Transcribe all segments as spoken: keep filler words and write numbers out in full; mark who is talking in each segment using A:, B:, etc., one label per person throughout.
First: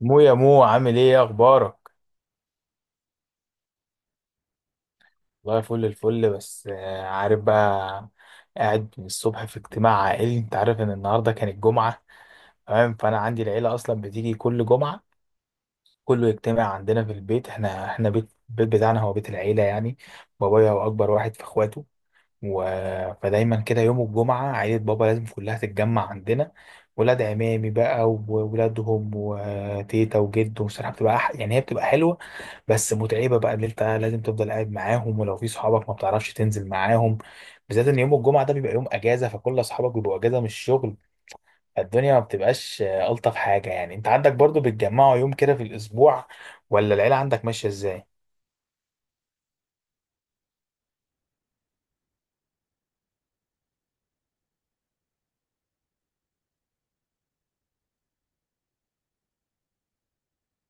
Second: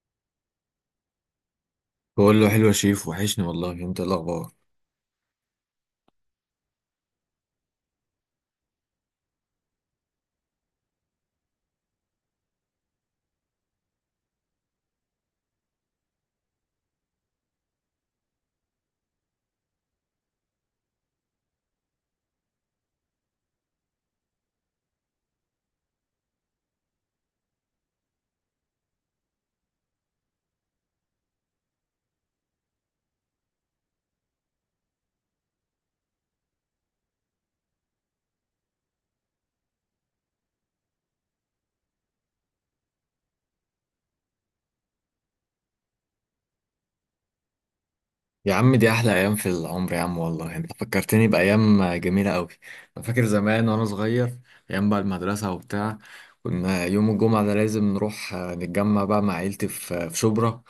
A: مو يا مو عامل ايه يا اخبارك؟
B: بقول له حلو يا شيف، وحشني والله. انت ايه الاخبار؟
A: والله فل الفل بس آه، عارف بقى. قاعد من الصبح في اجتماع عائلي، انت عارف ان النهارده كانت جمعه، تمام، فانا عندي العيله اصلا بتيجي كل جمعه. كله يجتمع عندنا في البيت. احنا احنا بيت البيت بتاعنا هو بيت العيله يعني. بابايا هو اكبر واحد في اخواته و... فدايما كده يوم الجمعة عيلة بابا لازم كلها تتجمع عندنا. ولاد عمامي بقى وولادهم وتيتا وجد، وصراحة بتبقى أح... يعني هي بتبقى حلوة، بس متعبة بقى اللي انت لازم تفضل قاعد معاهم، ولو في صحابك ما بتعرفش تنزل معاهم، بالذات ان يوم الجمعة ده بيبقى يوم اجازة، فكل اصحابك بيبقوا اجازة من الشغل، فالدنيا ما بتبقاش آه، الطف حاجة يعني. انت عندك برضو بتجمعوا يوم كده في الاسبوع ولا العيلة عندك ماشية ازاي؟
B: يا عم دي أحلى أيام في العمر يا عم، والله أنت فكرتني بأيام جميلة أوي. أنا فاكر زمان وأنا صغير، أيام بقى المدرسة وبتاع. كنا يوم الجمعة ده لازم نروح آه، نتجمع بقى مع عيلتي في آه، في شبرا.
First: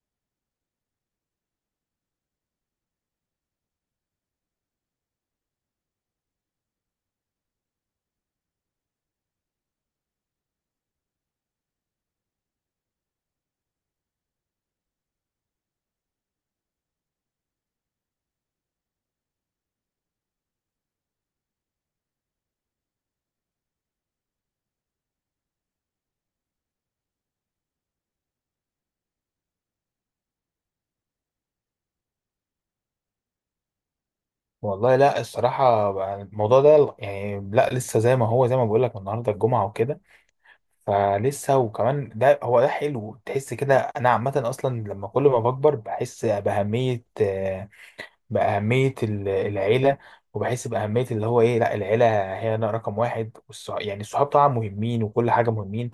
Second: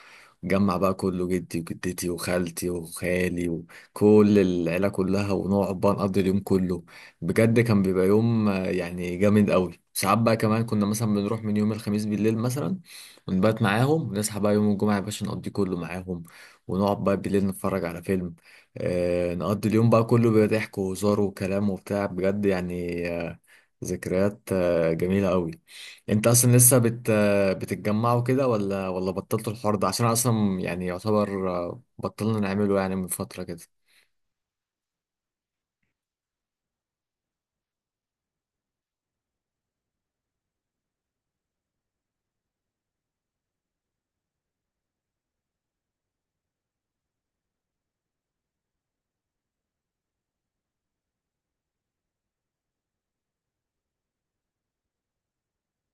B: نتجمع بقى كله، جدي وجدتي وخالتي وخالي وكل العيلة كلها، ونقعد بقى نقضي اليوم كله. بجد كان بيبقى يوم آه، يعني جامد أوي. ساعات بقى كمان كنا مثلا بنروح من يوم الخميس بالليل مثلا، ونبات معاهم، ونصحى بقى يوم الجمعة يا باشا نقضي كله معاهم، ونقعد بقى بالليل نتفرج على فيلم. آه، نقضي اليوم بقى كله بضحك وهزار وكلام وبتاع، بجد يعني آه، ذكريات آه جميلة قوي. انت اصلا لسه بت آه، بتتجمعوا كده ولا ولا بطلتوا الحوار ده؟ عشان أنا اصلا يعني يعتبر آه، بطلنا نعمله يعني من فترة كده.
A: والله لا، الصراحة بقى الموضوع ده يعني لا لسه زي ما هو، زي ما بقول لك النهارده الجمعة وكده، فلسه. وكمان ده هو ده حلو، تحس كده. أنا عامة أصلا لما كل ما بكبر بحس بأهمية باهميه ال- العيله، وبحس باهميه اللي هو ايه لا العيله، هي أنا رقم واحد. والصح... يعني الصحاب طبعا مهمين وكل حاجه مهمين،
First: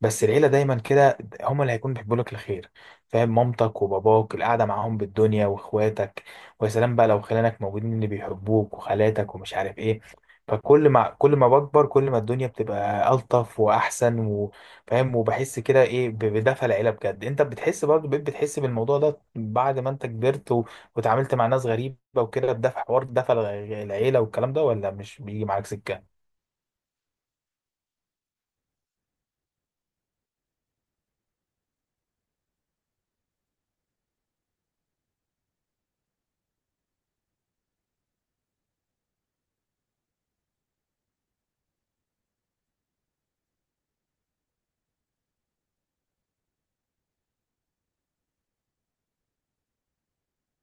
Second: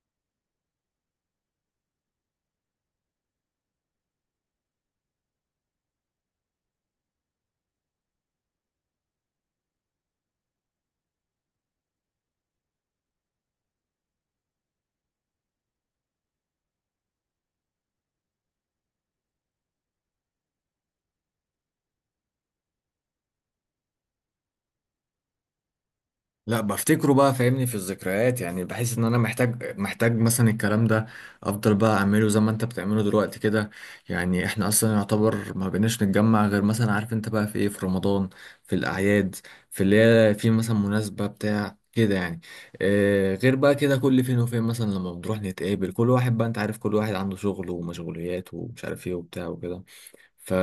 A: بس العيله دايما كده هم اللي هيكونوا بيحبوا لك الخير. فاهم؟ مامتك وباباك، القعده معاهم بالدنيا، واخواتك، ويا سلام بقى لو خلانك موجودين اللي بيحبوك، وخالاتك ومش عارف ايه. فكل ما كل ما بكبر، كل ما الدنيا بتبقى ألطف وأحسن و... فاهم، وبحس كده ايه ب- بدفى العيله بجد. انت بتحس برضه؟ بقيت بتحس بالموضوع ده بعد ما انت كبرت واتعاملت مع ناس غريبة وكده، بدفع حوار دفع الع- العيلة والكلام ده، ولا مش بيجي معاك سكة؟
B: لا، بفتكره بقى فاهمني في الذكريات. يعني بحس ان انا محتاج محتاج مثلا الكلام ده، افضل بقى اعمله زي ما انت بتعمله دلوقتي كده. يعني احنا اصلا يعتبر ما بقيناش نتجمع غير مثلا، عارف انت بقى في ايه، في رمضان، في الاعياد، في اللي هي في مثلا مناسبة بتاع كده يعني. آه، غير بقى كده كل فين وفين مثلا لما بنروح نتقابل. كل واحد بقى انت عارف، كل واحد عنده شغل ومشغوليات ومش عارف ايه وبتاع وكده. ف...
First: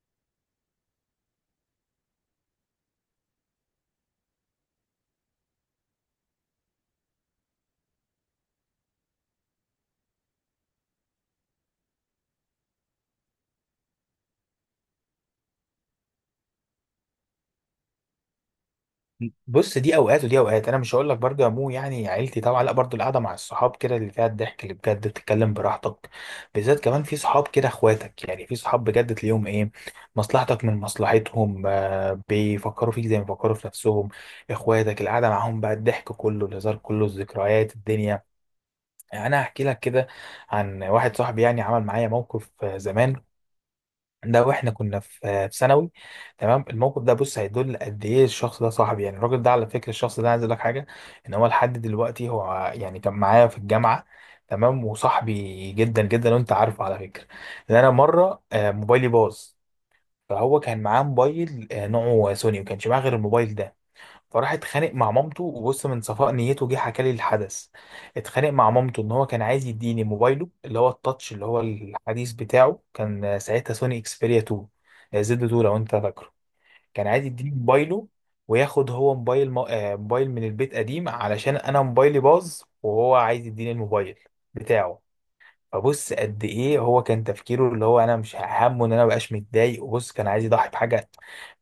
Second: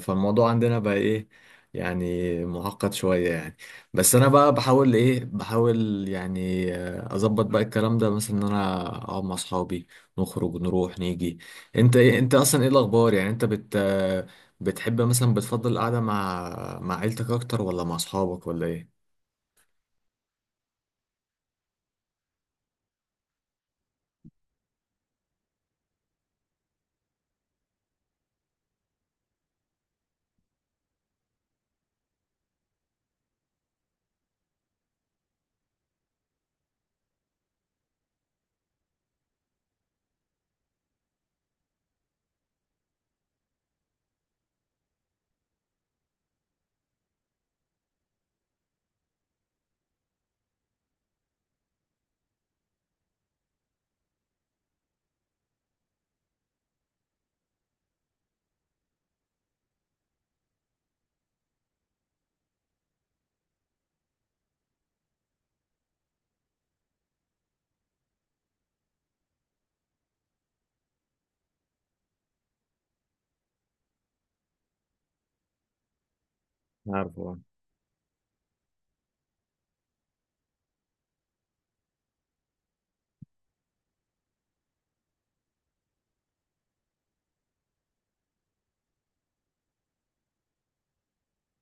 B: فالموضوع عندنا بقى ايه يعني، معقد شوية يعني. بس انا بقى بحاول ايه، بحاول يعني آه، اظبط بقى الكلام ده، مثلا ان انا اقعد مع اصحابي، نخرج نروح نيجي. انت ايه، انت اصلا ايه الاخبار يعني؟ انت بت آه، بتحب مثلا بتفضل القعدة مع مع عيلتك اكتر، ولا مع اصحابك، ولا ايه؟
A: بص، دي اوقات ودي اوقات، انا مش هقول لك برضه يا مو، يعني عيلتي طبعا، لا برضه القعده مع الصحاب كده اللي فيها الضحك، اللي بجد بتتكلم براحتك، بالذات كمان في صحاب كده اخواتك، يعني في صحاب بجد تلاقيهم ايه، مصلحتك من مصلحتهم، آه، بيفكروا فيك زي ما بيفكروا في نفسهم. اخواتك القعده معاهم بقى الضحك كله، الهزار كله، الذكريات الدنيا. يعني انا هحكي لك كده عن واحد صاحبي، يعني عمل معايا موقف آه، زمان، ده واحنا كنا في آه، في ثانوي. تمام. الموقف ده، بص، هيدل قد ايه الشخص ده صاحبي، يعني الراجل ده، على فكره الشخص ده، عايز اقول لك حاجه، ان هو لحد دلوقتي هو يعني كان معايا في الجامعه، تمام، وصاحبي جدا جدا. وانت عارفه على فكره ان انا مره آه، موبايلي باظ، فهو كان معاه موبايل آه، نوعه سوني، وما كانش معاه غير الموبايل ده. فراح اتخانق مع مامته، وبص من صفاء نيته جه حكى لي الحدث، اتخانق مع مامته ان هو كان عايز يديني موبايله، اللي هو التاتش اللي هو الحديث بتاعه، كان ساعتها سوني اكسبيريا اتنين، آه، زد اتنين، لو انت فاكره. كان
B: عارف.
A: عايز يديني موبايله، وياخد هو موبايل م... آه، موبايل من البيت قديم، علشان انا موبايلي باظ، وهو عايز يديني الموبايل بتاعه. فبص قد ايه هو كان تفكيره، اللي هو انا مش همه ان انا مبقاش متضايق، وبص كان عايز يضحي بحاجه.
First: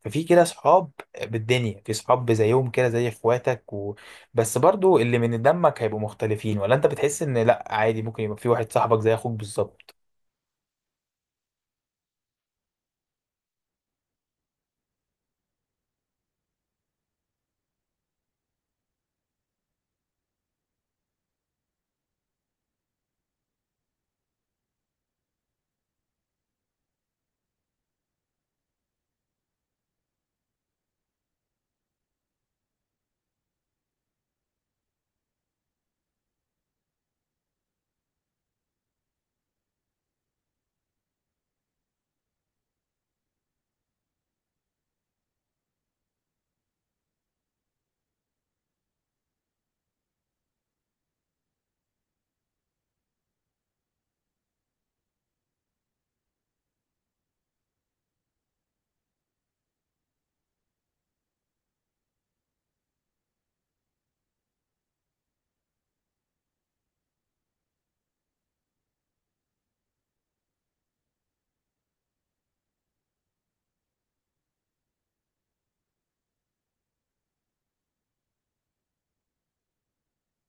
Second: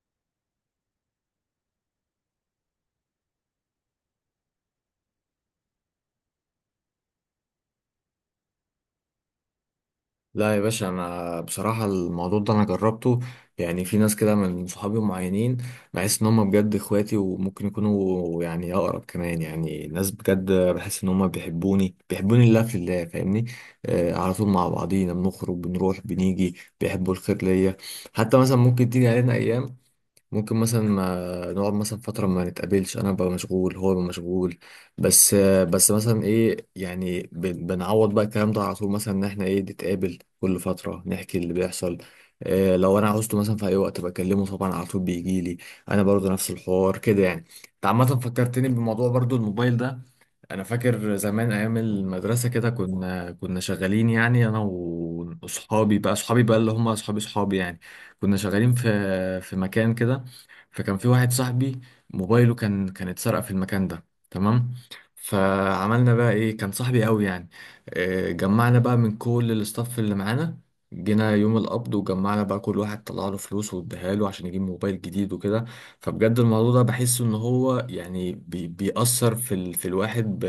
A: ففي كده صحاب بالدنيا، في صحاب زيهم كده زي اخواتك و... بس برضو اللي من دمك هيبقوا مختلفين، ولا انت بتحس ان لا عادي ممكن يبقى في واحد صاحبك زي اخوك بالظبط؟
B: لا يا باشا، انا بصراحه الموضوع ده انا جربته. يعني في ناس كده من صحابي معينين بحس ان هم بجد اخواتي، وممكن يكونوا يعني اقرب كمان. يعني ناس بجد بحس ان هم بيحبوني، بيحبوني لله في الله، فاهمني. آه، على طول مع بعضينا بنخرج بنروح بنيجي، بيحبوا الخير ليا. حتى مثلا ممكن تيجي علينا ايام، ممكن مثلا ما نقعد مثلا فترة ما نتقابلش، أنا ببقى مشغول هو بيبقى مشغول. بس بس مثلا إيه، يعني بن- بنعوض بقى الكلام ده على طول، مثلا إن إحنا إيه، نتقابل كل فترة نحكي اللي بيحصل. إيه، لو أنا عاوزته مثلا في أي وقت بكلمه، طبعا على طول بيجيلي. أنا برضو نفس الحوار كده يعني. أنت عامة فكرتني بموضوع برضو الموبايل ده. أنا فاكر زمان أيام المدرسة كده، كنا كنا شغالين يعني أنا وأصحابي بقى، أصحابي بقى اللي هم أصحابي أصحابي يعني. كنا شغالين في في مكان كده، فكان في واحد صاحبي موبايله كان كان اتسرق في المكان ده. تمام. فعملنا بقى ايه، كان صاحبي قوي يعني. آه، جمعنا بقى من كل الاستاف اللي معانا، جينا يوم القبض وجمعنا بقى، كل واحد طلع له فلوس واداها له عشان يجيب موبايل جديد وكده. فبجد الموضوع ده بحس ان هو يعني بي بيأثر في ال في الواحد ب،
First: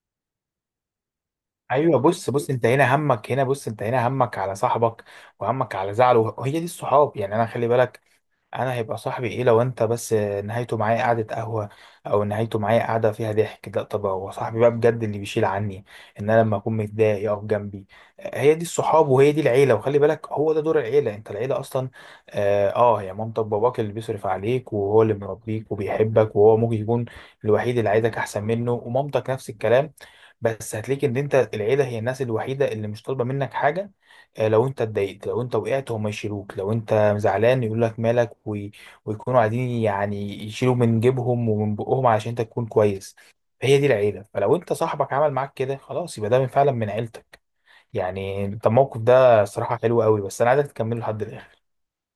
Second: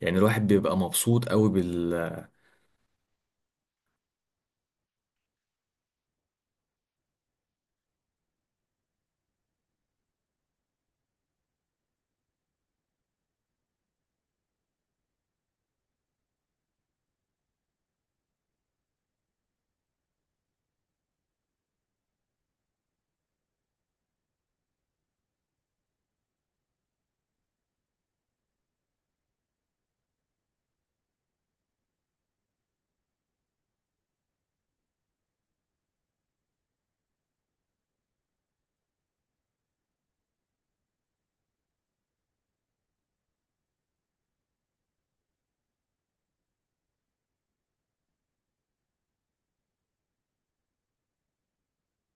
B: يعني الواحد بيبقى مبسوط قوي.
A: ايوه، بص بص، انت هنا همك هنا، بص انت هنا همك على صاحبك، وهمك على زعله، وهي دي الصحاب. يعني انا خلي بالك، انا هيبقى صاحبي ايه لو انت بس نهايته معايا قعدة قهوة او نهايته معايا قعدة فيها ضحك؟ لا، طب هو صاحبي بقى بجد اللي بيشيل عني، ان انا لما اكون متضايق يقف جنبي. هي دي الصحاب، وهي دي العيلة. وخلي بالك هو ده دور العيلة، انت العيلة اصلا، اه آه، هي مامتك باباك اللي بيصرف عليك، وهو اللي مربيك وبيحبك، وهو ممكن يكون الوحيد اللي عايزك احسن منه، ومامتك نفس الكلام. بس هتلاقي ان انت العيلة هي الناس الوحيدة اللي مش طالبة منك حاجة. آه، لو انت اتضايقت، لو انت وقعت هم يشيلوك، لو انت زعلان يقول لك مالك وي... ويكونوا قاعدين يعني يشيلوا من جيبهم ومن بقهم علشان انت تكون كويس. فهي دي العيله. فلو انت صاحبك عمل معاك كده، خلاص، يبقى ده من فعلا من عيلتك. يعني انت الموقف ده صراحه حلو قوي، بس انا عايزك تكمله لحد الاخر.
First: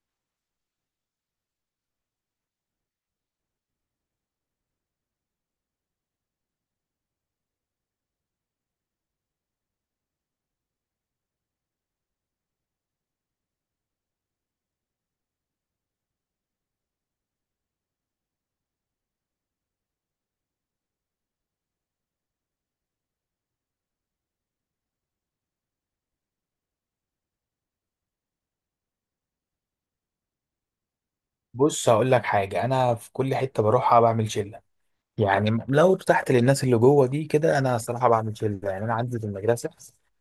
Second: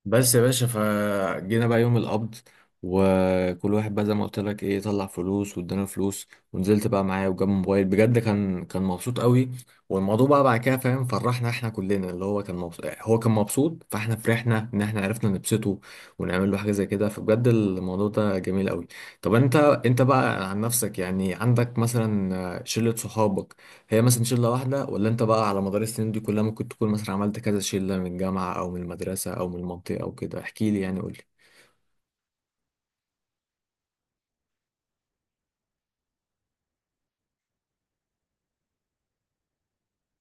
B: بس يا باشا، فجينا بقى يوم القبض، وكل واحد بقى زي ما قلت لك ايه طلع فلوس وادانا فلوس، ونزلت بقى معايا وجاب موبايل بجد، كان كان مبسوط قوي. والموضوع بقى بعد كده فاهم، فرحنا احنا كلنا اللي هو كان مبسوط، هو كان مبسوط فاحنا فرحنا ان احنا عرفنا نبسطه ونعمل له حاجه زي كده. فبجد الموضوع ده جميل قوي. طب انت انت بقى عن نفسك، يعني عندك مثلا شله صحابك، هي مثلا شلة واحدة، ولا انت بقى على مدار السنين دي كلها ممكن تكون مثلا عملت كذا شلة، من الجامعة او من المدرسة او من المنطقة او كده؟ احكي لي يعني، قول.
A: بص هقول لك حاجه، انا في كل حته بروحها بعمل شله، يعني لو ارتحت للناس اللي جوه دي كده انا صراحه بعمل شله. يعني انا عندي في المدرسه،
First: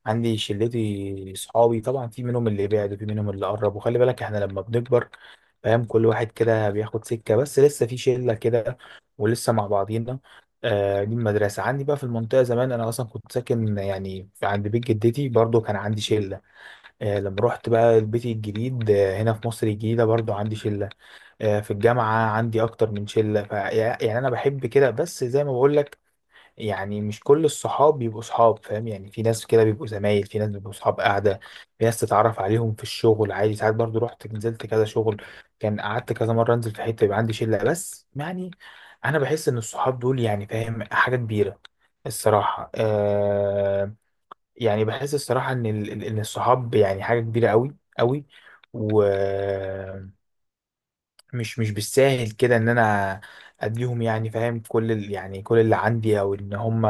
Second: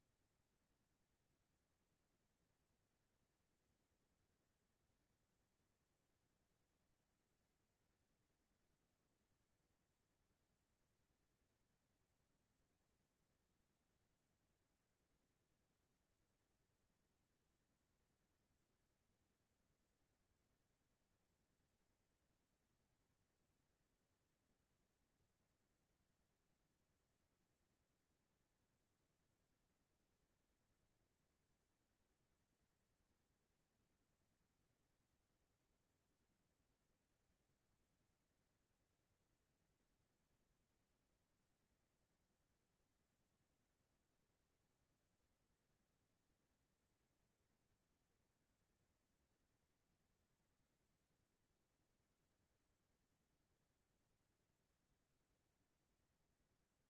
A: عندي شلتي صحابي طبعا، في منهم اللي بعد وفي منهم اللي قرب، وخلي بالك احنا لما بنكبر، فاهم، كل واحد كده بياخد سكه، بس لسه في شله كده ولسه مع بعضينا، آه، دي المدرسه. عندي بقى في المنطقه، زمان انا اصلا كنت ساكن يعني في- عند بيت جدتي، برضو كان عندي شله. آه، لما رحت بقى لبيتي الجديد، آه، هنا في مصر الجديده، برضو عندي شله. آه، في الجامعة عندي أكتر من شلة ف... يعني أنا بحب كده. بس زي ما بقولك، يعني مش كل الصحاب بيبقوا صحاب، فاهم؟ يعني في ناس كده بيبقوا زمايل، في ناس بيبقوا صحاب قاعدة، في ناس تتعرف عليهم في الشغل عادي. ساعات برضو رحت نزلت كذا شغل، كان قعدت كذا مرة أنزل في حتة، يبقى عندي شلة، بس يعني أنا بحس إن الصحاب دول يعني، فاهم، حاجة كبيرة الصراحة، آه، يعني بحس الصراحة إن ال... ال- إن الصحاب يعني حاجة كبيرة أوي أوي، و مش مش بالساهل كده ان انا اديهم يعني فاهم كل ال يعني كل اللي عندي، او ان هم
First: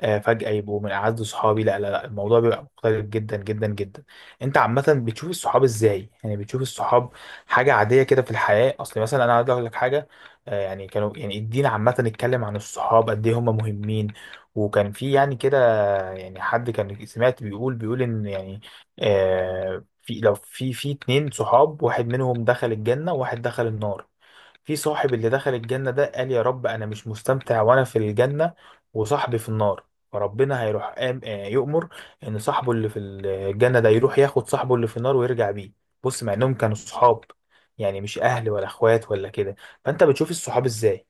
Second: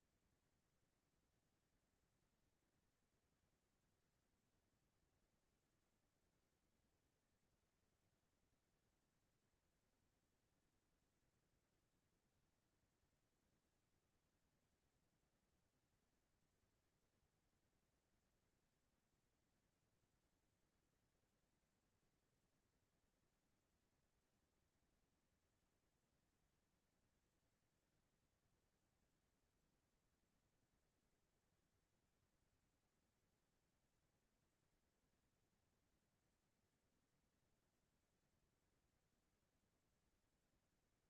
A: آه، فجأة يبقوا من اعز صحابي. لا لا لا، الموضوع بيبقى مختلف جدا جدا جدا. انت عامة بتشوف الصحاب ازاي؟ يعني بتشوف الصحاب حاجة عادية كده في الحياة؟ اصل مثلا انا عايز اقول لك حاجة، آه، يعني كانوا يعني الدين عامة اتكلم عن الصحاب قد ايه هم مهمين، وكان في يعني كده، يعني حد كان سمعت بيقول بيقول ان يعني، آه، في لو في في اتنين صحاب، واحد منهم دخل الجنة وواحد دخل النار، في صاحب اللي دخل الجنة ده قال يا رب أنا مش مستمتع وأنا في الجنة وصاحبي في النار، فربنا هيروح قام آه، يؤمر إن صاحبه اللي في الجنة ده يروح ياخد صاحبه اللي في النار ويرجع بيه. بص، مع إنهم كانوا صحاب، يعني مش أهل ولا إخوات ولا كده. فأنت بتشوف الصحاب إزاي؟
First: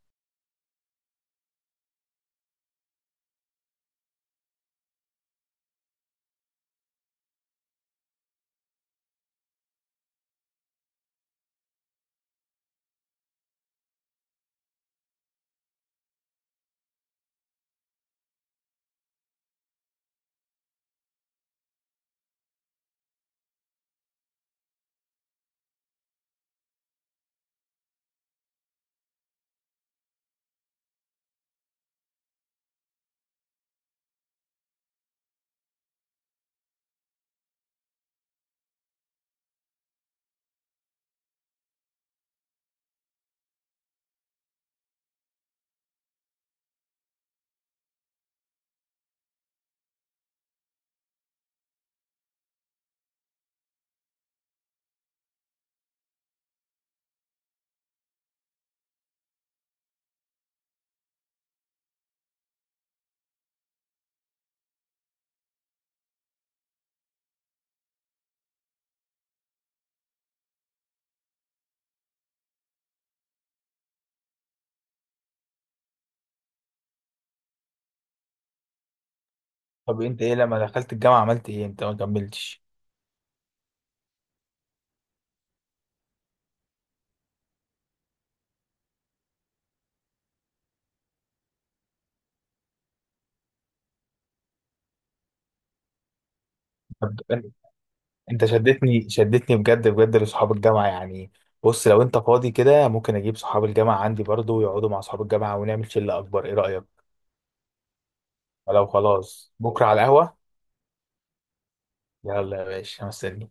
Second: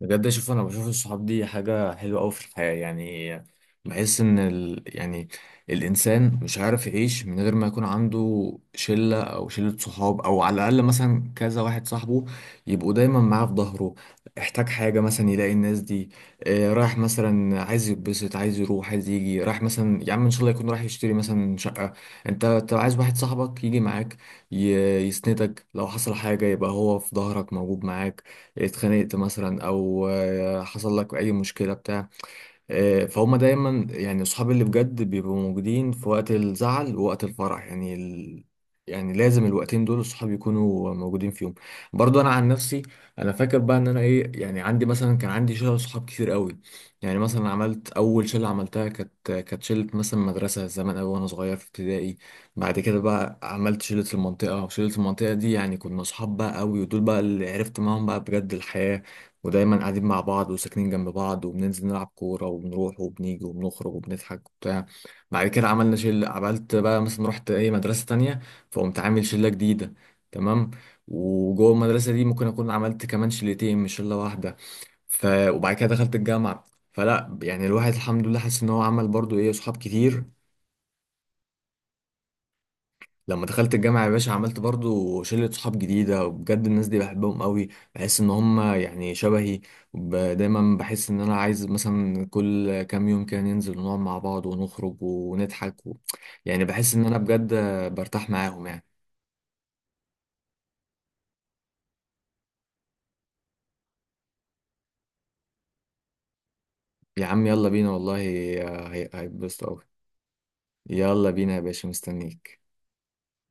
B: بجد اشوف، انا بشوف الصحاب دي حاجة حلوة قوي في الحياة يعني. بحس ان ال... يعني الانسان مش عارف يعيش من غير ما يكون عنده شلة، او شلة صحاب، او على الاقل مثلا كذا واحد صاحبه يبقوا دايما معاه في ظهره. احتاج حاجة مثلا يلاقي الناس دي. آه، رايح مثلا عايز يتبسط، عايز يروح عايز يجي، رايح مثلا يا عم ان شاء الله يكون رايح يشتري مثلا شقة، انت انت عايز واحد صاحبك يجي معاك، ي... يسندك. لو حصل حاجة يبقى هو في ظهرك موجود معاك. اتخانقت مثلا، او آه، حصل لك اي مشكله بتاع. آه، فهم دايما يعني اصحابي اللي بجد بيبقوا موجودين في وقت الزعل ووقت الفرح. يعني ال... يعني لازم الوقتين دول الصحاب يكونوا موجودين فيهم. برضو انا عن نفسي، انا فاكر بقى ان انا ايه، يعني عندي مثلا، كان عندي شله صحاب كتير قوي. يعني مثلا عملت اول شله عملتها، كانت كانت شله مثلا مدرسه زمان قوي وانا صغير في ابتدائي. بعد كده بقى عملت شله المنطقه، وشله المنطقه دي يعني كنا صحاب بقى قوي، ودول بقى اللي عرفت معاهم بقى بجد الحياه. ودايما قاعدين مع بعض وساكنين جنب بعض، وبننزل نلعب كورة، وبنروح وبنيجي وبنخرج وبنضحك وبتاع. بعد كده عملنا شلة، عملت بقى مثلا رحت ايه مدرسة تانية، فقمت عامل شلة جديدة. تمام. وجوه المدرسة دي ممكن أكون عملت كمان شلتين، مش شلة واحدة. ف... وبعد كده دخلت الجامعة. فلا يعني الواحد الحمد لله حاسس إن هو عمل برضو إيه، صحاب
A: طب أنت
B: كتير.
A: إيه لما دخلت الجامعة عملت إيه؟ أنت ما كملتش.
B: لما دخلت الجامعة يا باشا عملت برضو شلة صحاب جديدة، وبجد الناس دي بحبهم قوي. بحس ان هم يعني شبهي، وب- دايما بحس ان انا عايز مثلا كل كام يوم كده ننزل ونقعد مع بعض ونخرج ونضحك و... يعني بحس ان انا
A: طب
B: بجد برتاح
A: انت
B: معاهم يعني.
A: شدتني شدتني بجد بجد لصحاب الجامعه يعني. بص، لو انت فاضي كده ممكن اجيب صحاب الجامعه عندي برضو ويقعدوا مع صحاب الجامعه ونعمل شله اكبر، ايه رايك؟
B: يا عم يلا بينا والله،
A: لو
B: هي-
A: خلاص
B: هيتبسطوا قوي.
A: بكره على القهوه.
B: يلا بينا يا باشا،
A: يلا
B: مستنيك.
A: يا باشا مستني.